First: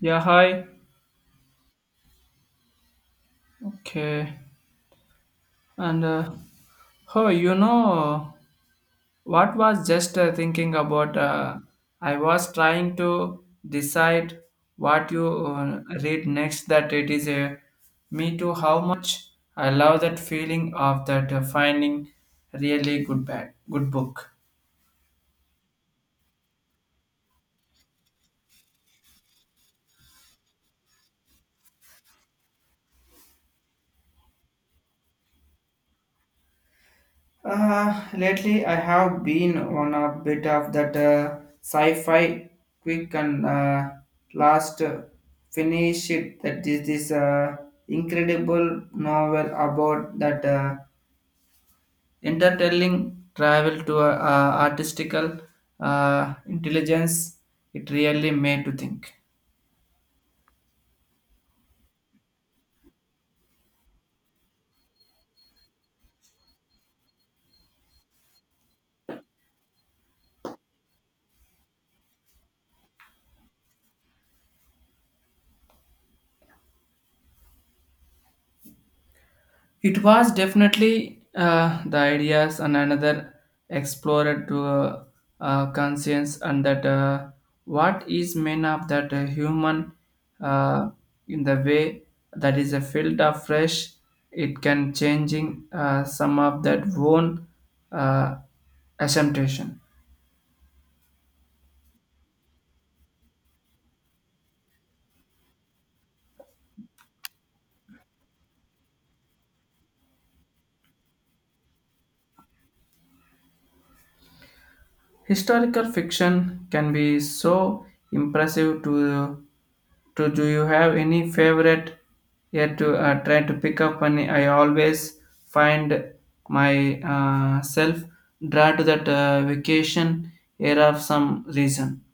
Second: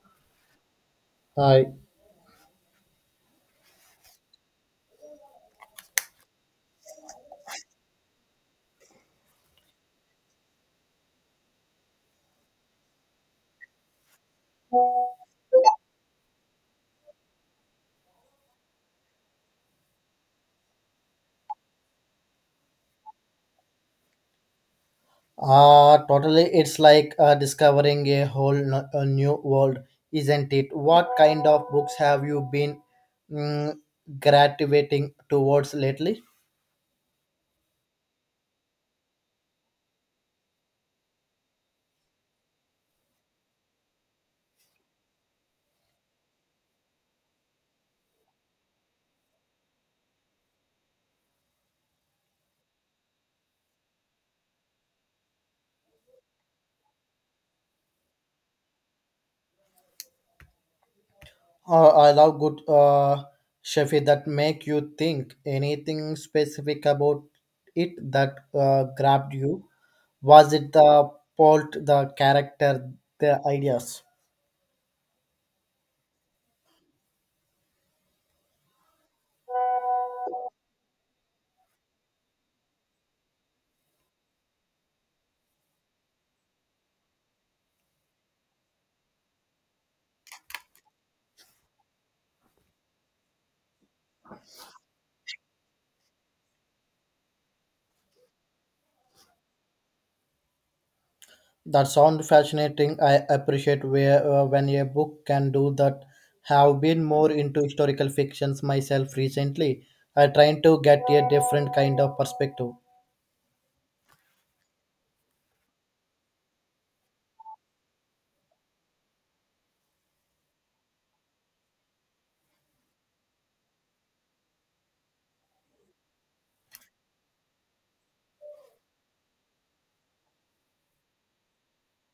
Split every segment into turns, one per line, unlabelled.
Yeah, hi.
Uh,
Okay. And oh, you know what was just thinking about? I was trying to decide what you read next. That it is a me too. How much I love that feeling of that finding really good bag, good book.
Totally. It's like discovering a whole a new world, isn't it? What kind of books have you been mm, gravitating towards lately?
Lately, I have been on a bit of that sci-fi quick and last finish it. That is this incredible novel about that intertelling travel to artistical intelligence. It really made to think.
I love good Shafi that make you think. Anything specific about it that grabbed you? Was it the plot, the character, the ideas?
It was definitely the ideas and another explorer to conscience and that what is made of that human uh, in the way that is a field of fresh it can changing some of that own uh, assumption.
That sounds fascinating. I appreciate where when a book can do that. Have been more into historical fictions myself recently. I trying to get a different kind of perspective.
Historical fiction can be so impressive to do you have any favorite yet to try to pick up and I always find my self drawn to that vacation era of some reason.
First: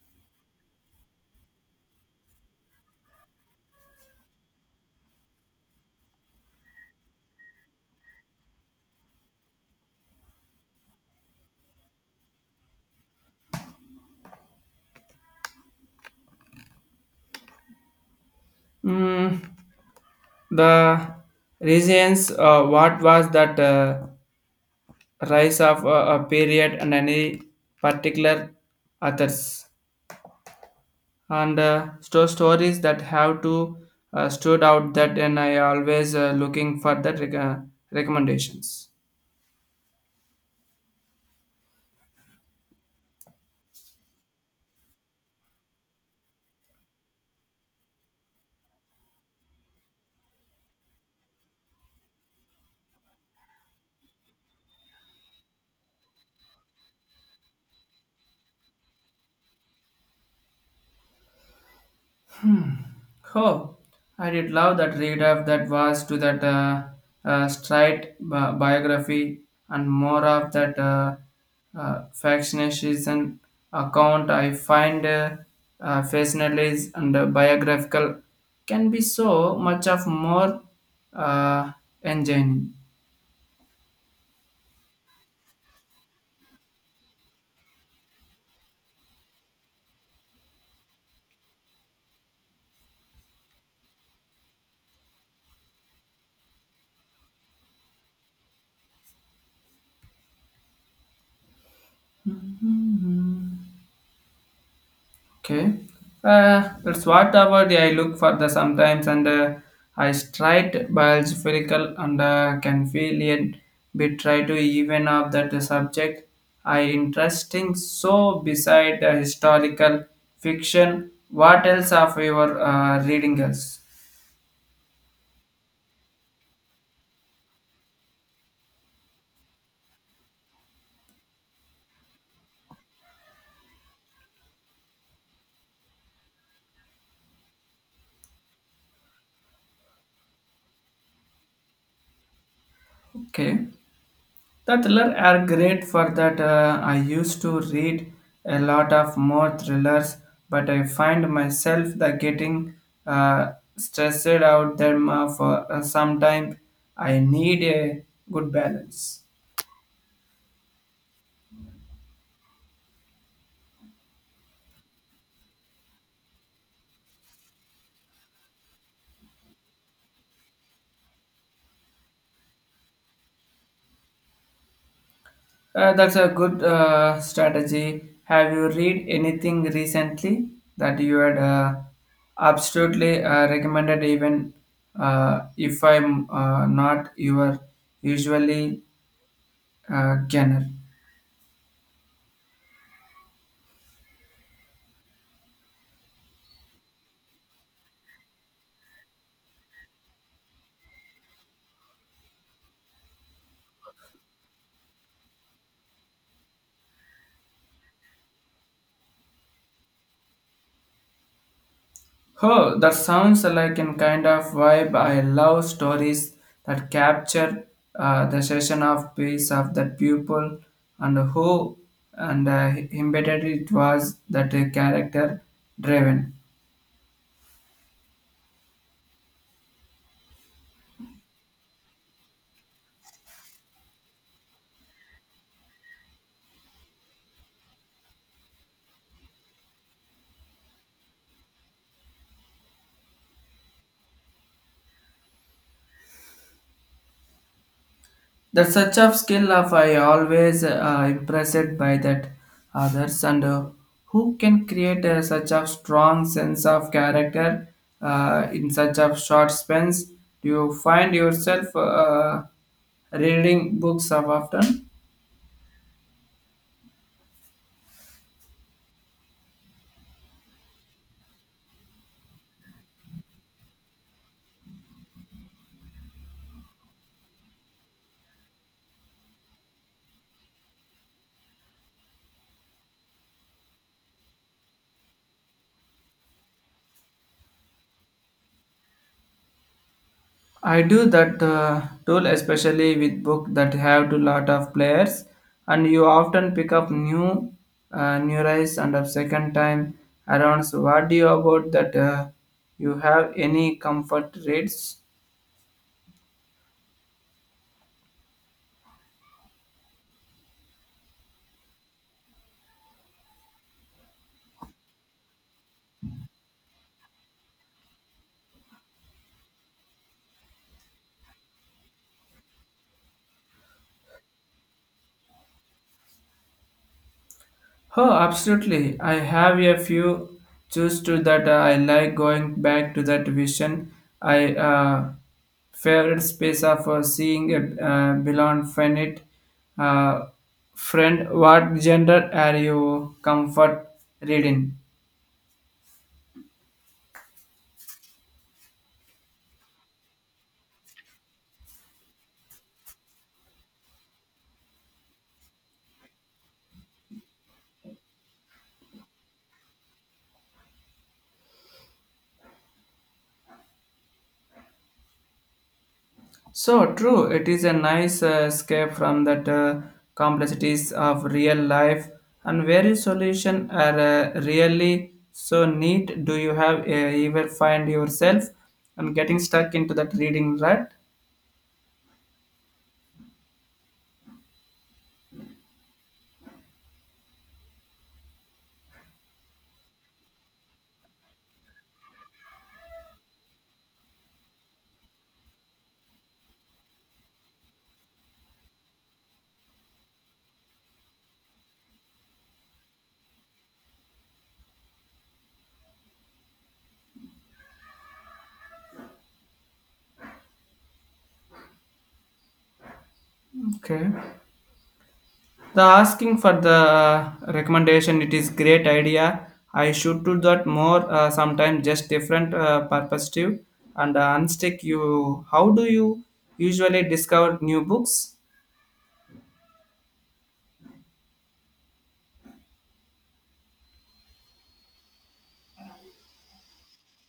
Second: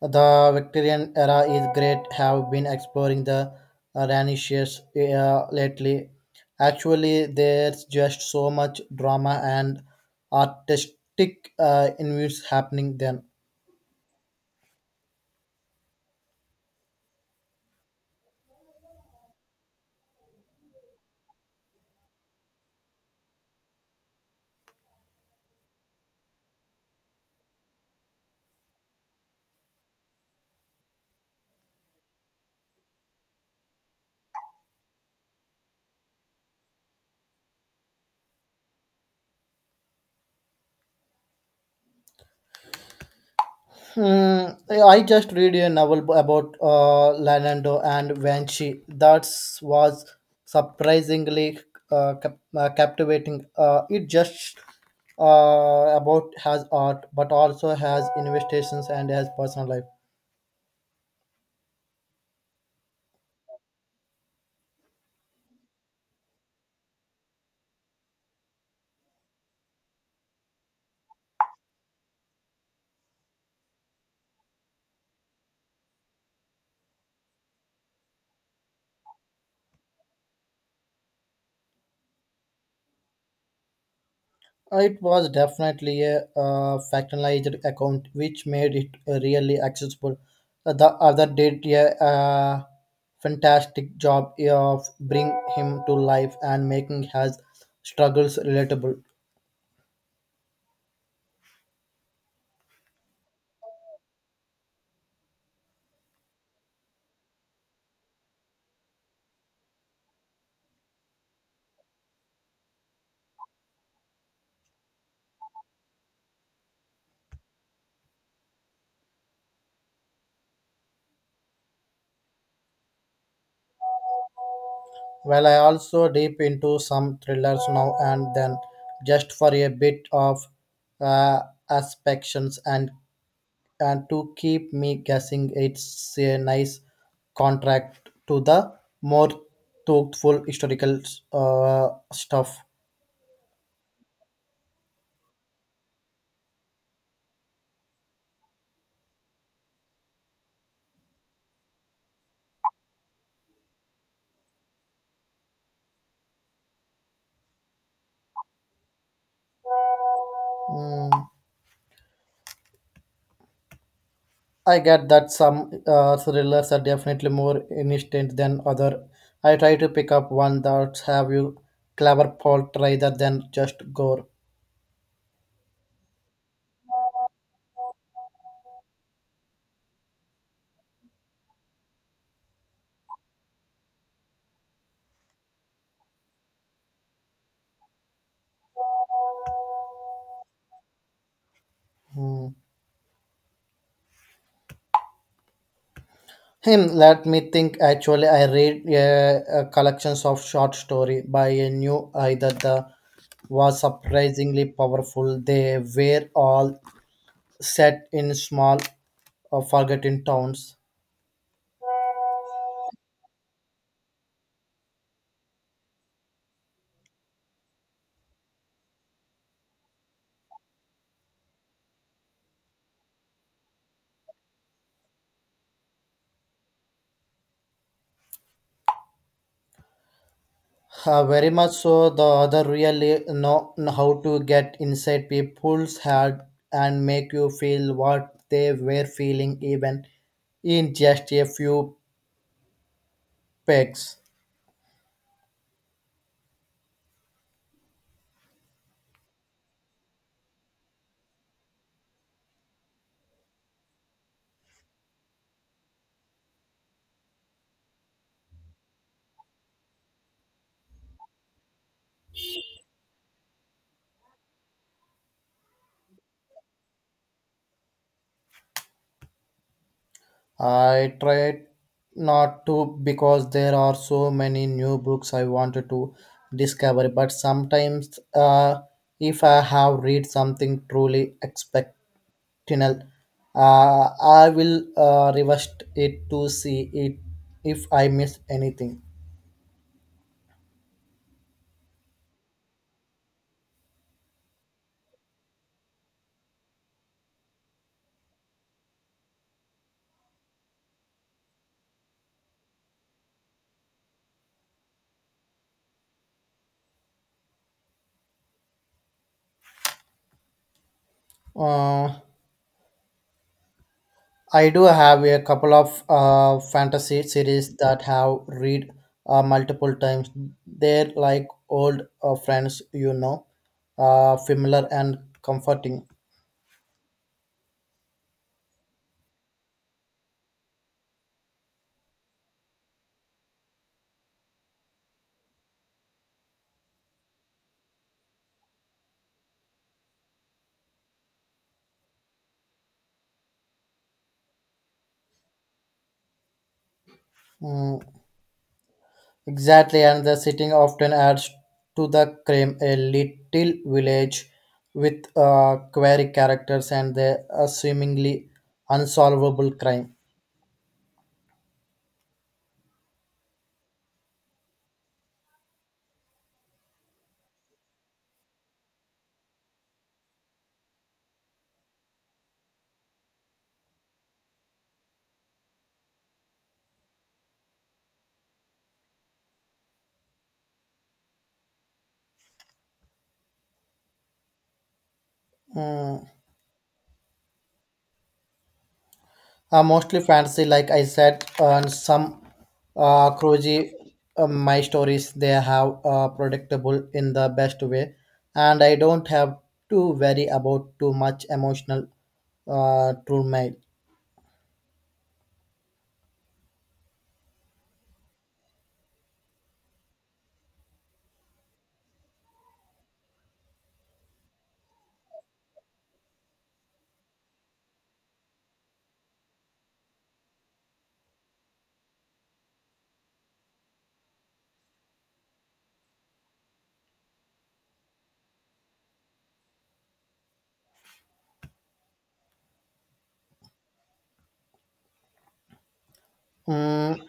The Victorian era is great. Have been exploring the Renaissance lately. Actually, there's just so much drama and artistic in happening then.
Mm, the reasons what was that rise of a period and any particular authors. And store stories that have to stood out that and I always looking for that recommendations.
Hmm, I just read a novel about Lanando and Vanchi. That was surprisingly captivating. It just about has art, but also has investigations and has personal life.
Oh, I did love that read of that was to that straight biography and more of that fascination account. I find fascinates and biographical can be so much of more uh, engine.
It was definitely a factionalized account, which made it really accessible. The other did a fantastic job of bring him to life and making his struggles relatable.
Okay. That's what about I look for the sometimes and I straight bulge spherical and can feel it bit try to even up that subject. I interesting so beside the historical fiction. What else of your reading else?
Well, I also dip into some thrillers now and then, just for a bit of uh, aspections and to keep me guessing, it's a nice contract to the more thoughtful historical stuff.
Okay. The thriller are great for that. I used to read a lot of more thrillers, but I find myself the getting stressed out them for some time. I need a good balance.
Mm, I get that some thrillers are definitely more instant than other. I try to pick up one that have you clever plot rather than just gore.
That's a good strategy. Have you read anything recently that you had absolutely recommended, even if I'm not your usually genre?
Mm. Hmm, let me think. Actually, I read collections of short story by a new either the was surprisingly powerful. They were all set in small, forgotten towns.
Oh, that sounds like a kind of vibe. I love stories that capture the session of peace of that pupil and who and embedded it was that character driven.
Very much so, the other really know how to get inside people's head and make you feel what they were feeling, even in just a few pegs.
That such of skill of I always impressed by that others and who can create such a strong sense of character in such a short spans. Do you find yourself reading books of often?
I tried not to because there are so many new books I wanted to discover, but sometimes if I have read something truly exceptional, I will reverse it to see it if I miss anything.
I do that tool, especially with book that have to lot of players and you often pick up new new rise and a second time around. So what do you about that you have any comfort rates?
Uh, I do have a couple of fantasy series that have read multiple times. They're like old friends, you know, familiar and comforting.
Oh, absolutely. I have a few choose to that I like going back to that vision. I Favorite space of seeing a beyond finite uh, friend. What gender are you comfort reading?
Mm, exactly, and the setting often adds to the crime. A little village with quirky characters and the seemingly unsolvable crime.
So true. It is a nice escape from that complexities of real life and very solution are really so neat. Do you have ever find yourself and getting stuck into that reading, right?
Mm. Mostly fantasy, like I said, and some cruisy my stories they have predictable in the best way, and I don't have to worry about too much emotional turmoil.
Okay. The asking for the recommendation, it is great idea. I should do that more sometimes just different perspective and unstick you. How do you usually discover new books?
Mm.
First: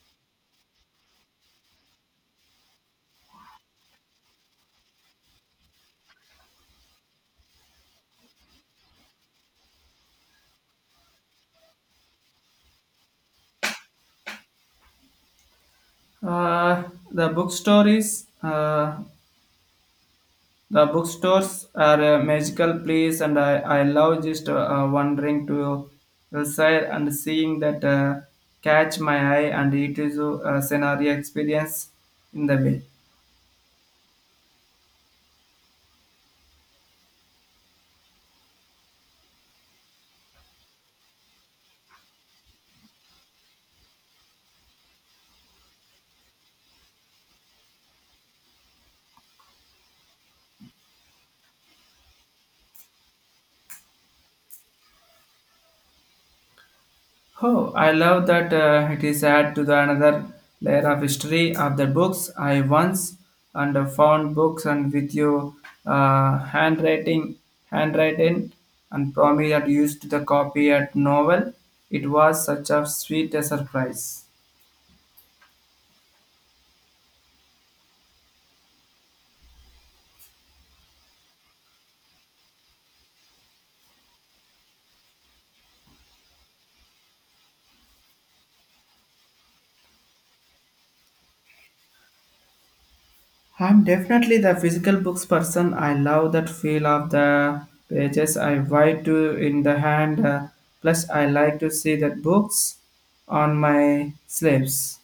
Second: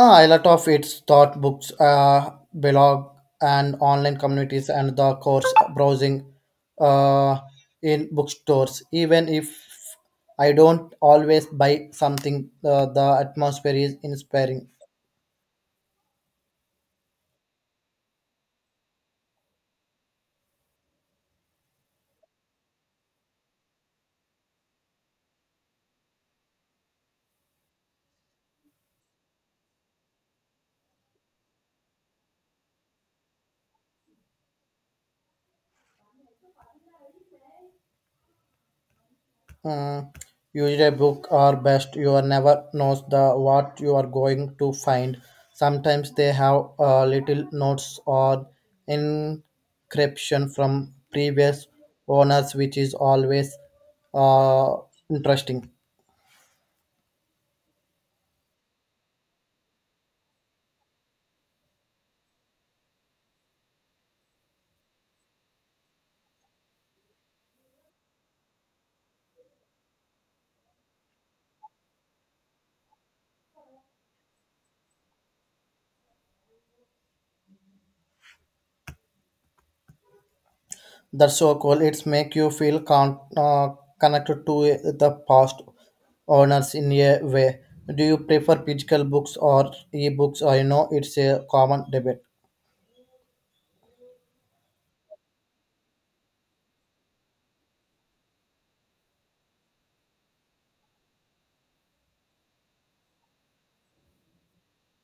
Ah, a lot of its thought books, blog, and online communities, and the course browsing uh, in bookstores. Even if I don't always buy something, the atmosphere is inspiring.
Uh, the bookstore is uh, the bookstores are a magical place, and I love just wandering to the side and seeing that catch my eye, and it is a scenario experience in the way.
Hmm. Usually, a book or best you are never knows the what you are going to find. Sometimes they have little notes or encryption from previous owners, which is always uh, interesting.
Oh, I love that it is add to the another layer of history of the books. I once and found books and with your uh, handwriting, handwritten, and promise that used the copy at novel. It was such a sweet surprise.
That's so cool. It's make you feel connected to the past owners in a way. Do you prefer physical books or e-books? I know it's a common debate.
I'm definitely the physical books person. I love that feel of the pages I write to in the hand. Plus, I like to see the books on my sleeves.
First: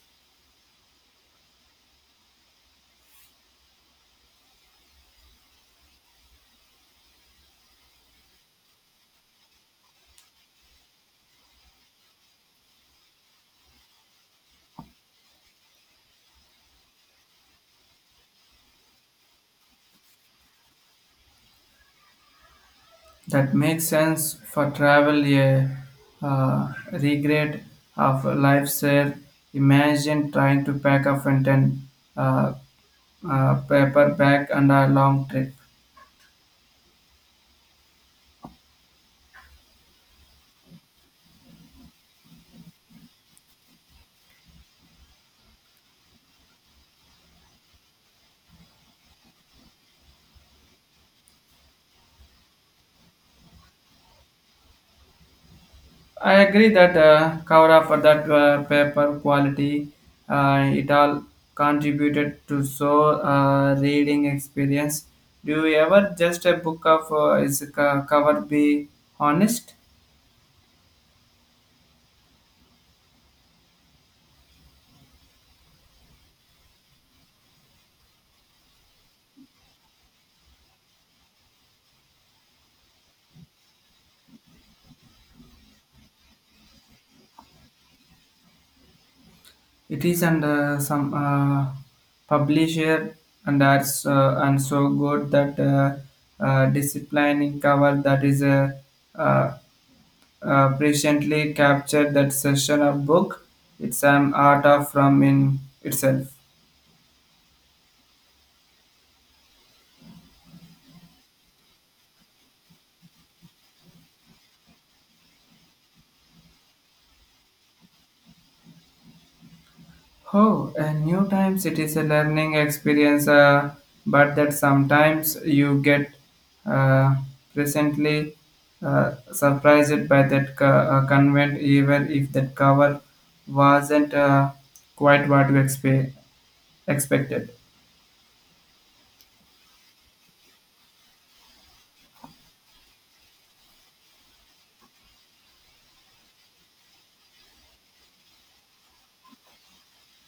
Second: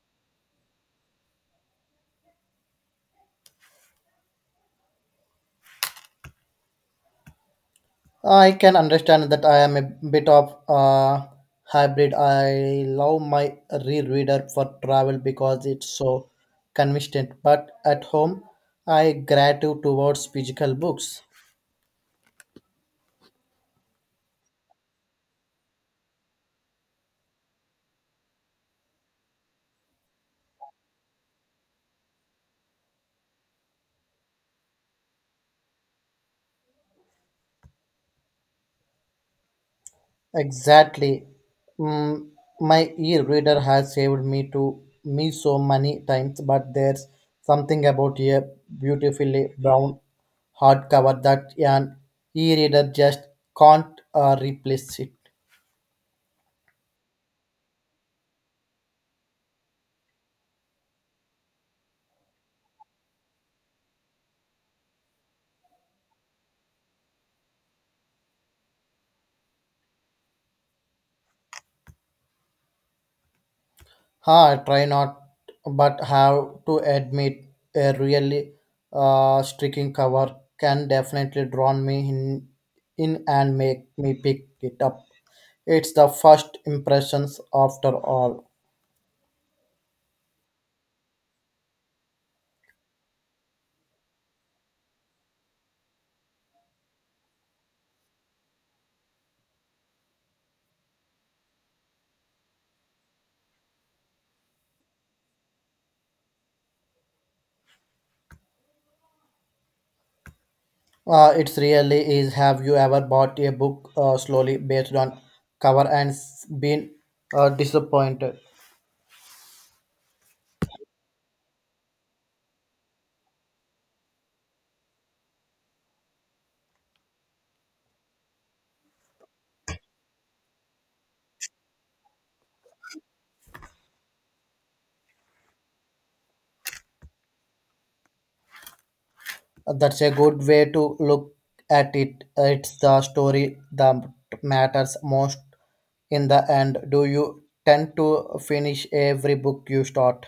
I can understand that. I am a bit of a hybrid. I love my rereader for travel because it's so convenient, but at home I gratitude towards physical books.
That makes sense for travel, a regret of life's there. Imagine trying to pack a Fenton uh, paper bag and a long trip.
Exactly. Mm, my e-reader has saved me so many times, but there's something about a beautifully brown hardcover that an e-reader just can't replace it.
I agree that cover up for that paper quality, it all contributed to so reading experience. Do you ever just a book of cover be honest?
Ha, I try not, but have to admit a really striking cover can definitely draw me in and make me pick it up. It's the first impressions after all.
It is and some publisher and arts and so good that disciplining cover that is uh, presciently captured that session of book. It's an art of from in itself.
It's really is. Have you ever bought a book slowly based on cover and been disappointed?
Oh, and new times it is a learning experience, but that sometimes you get uh, presently surprised by that convent, even if that cover wasn't quite what you expected.
That's a good way to look at it. It's the story that matters most in the end. Do you tend to finish every book you start?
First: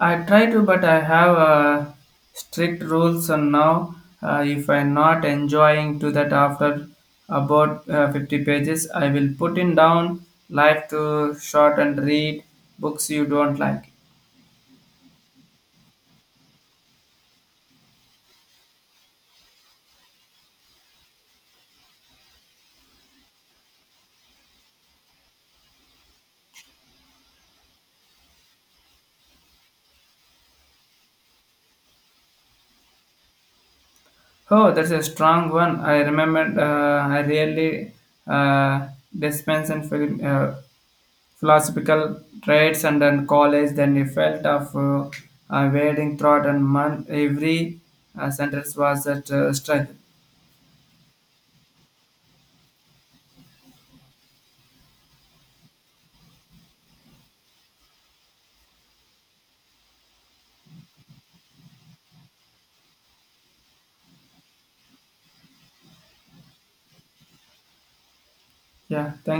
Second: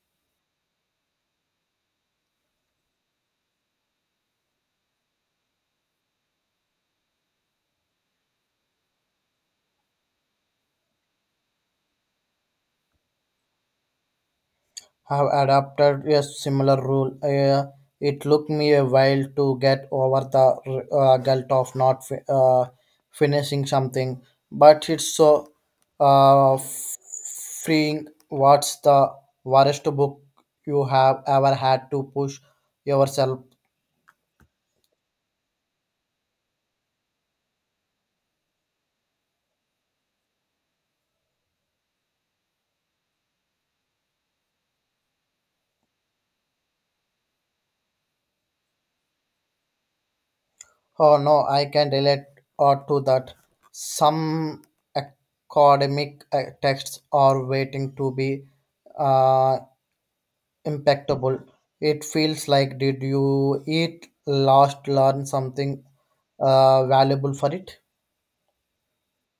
I try to, but I have strict rules on now. If I'm not enjoying to that after about 50 pages, I will put it down. Life to short and read books you don't like.
Have adopted a similar rule. It took me a while to get over the guilt of not finishing something, but it's so uh, f- freeing. What's the worst book you have ever had to push yourself?
Oh, that's a strong one. I remembered. I really uh, dispense and philosophical traits, and then college. Then I felt of wading throat and month. Every sentence was a struggle.
Oh no, I can relate to that. Some academic texts are waiting to be uh, impeccable. It feels like did you eat last learn something valuable for it?
Yeah, thank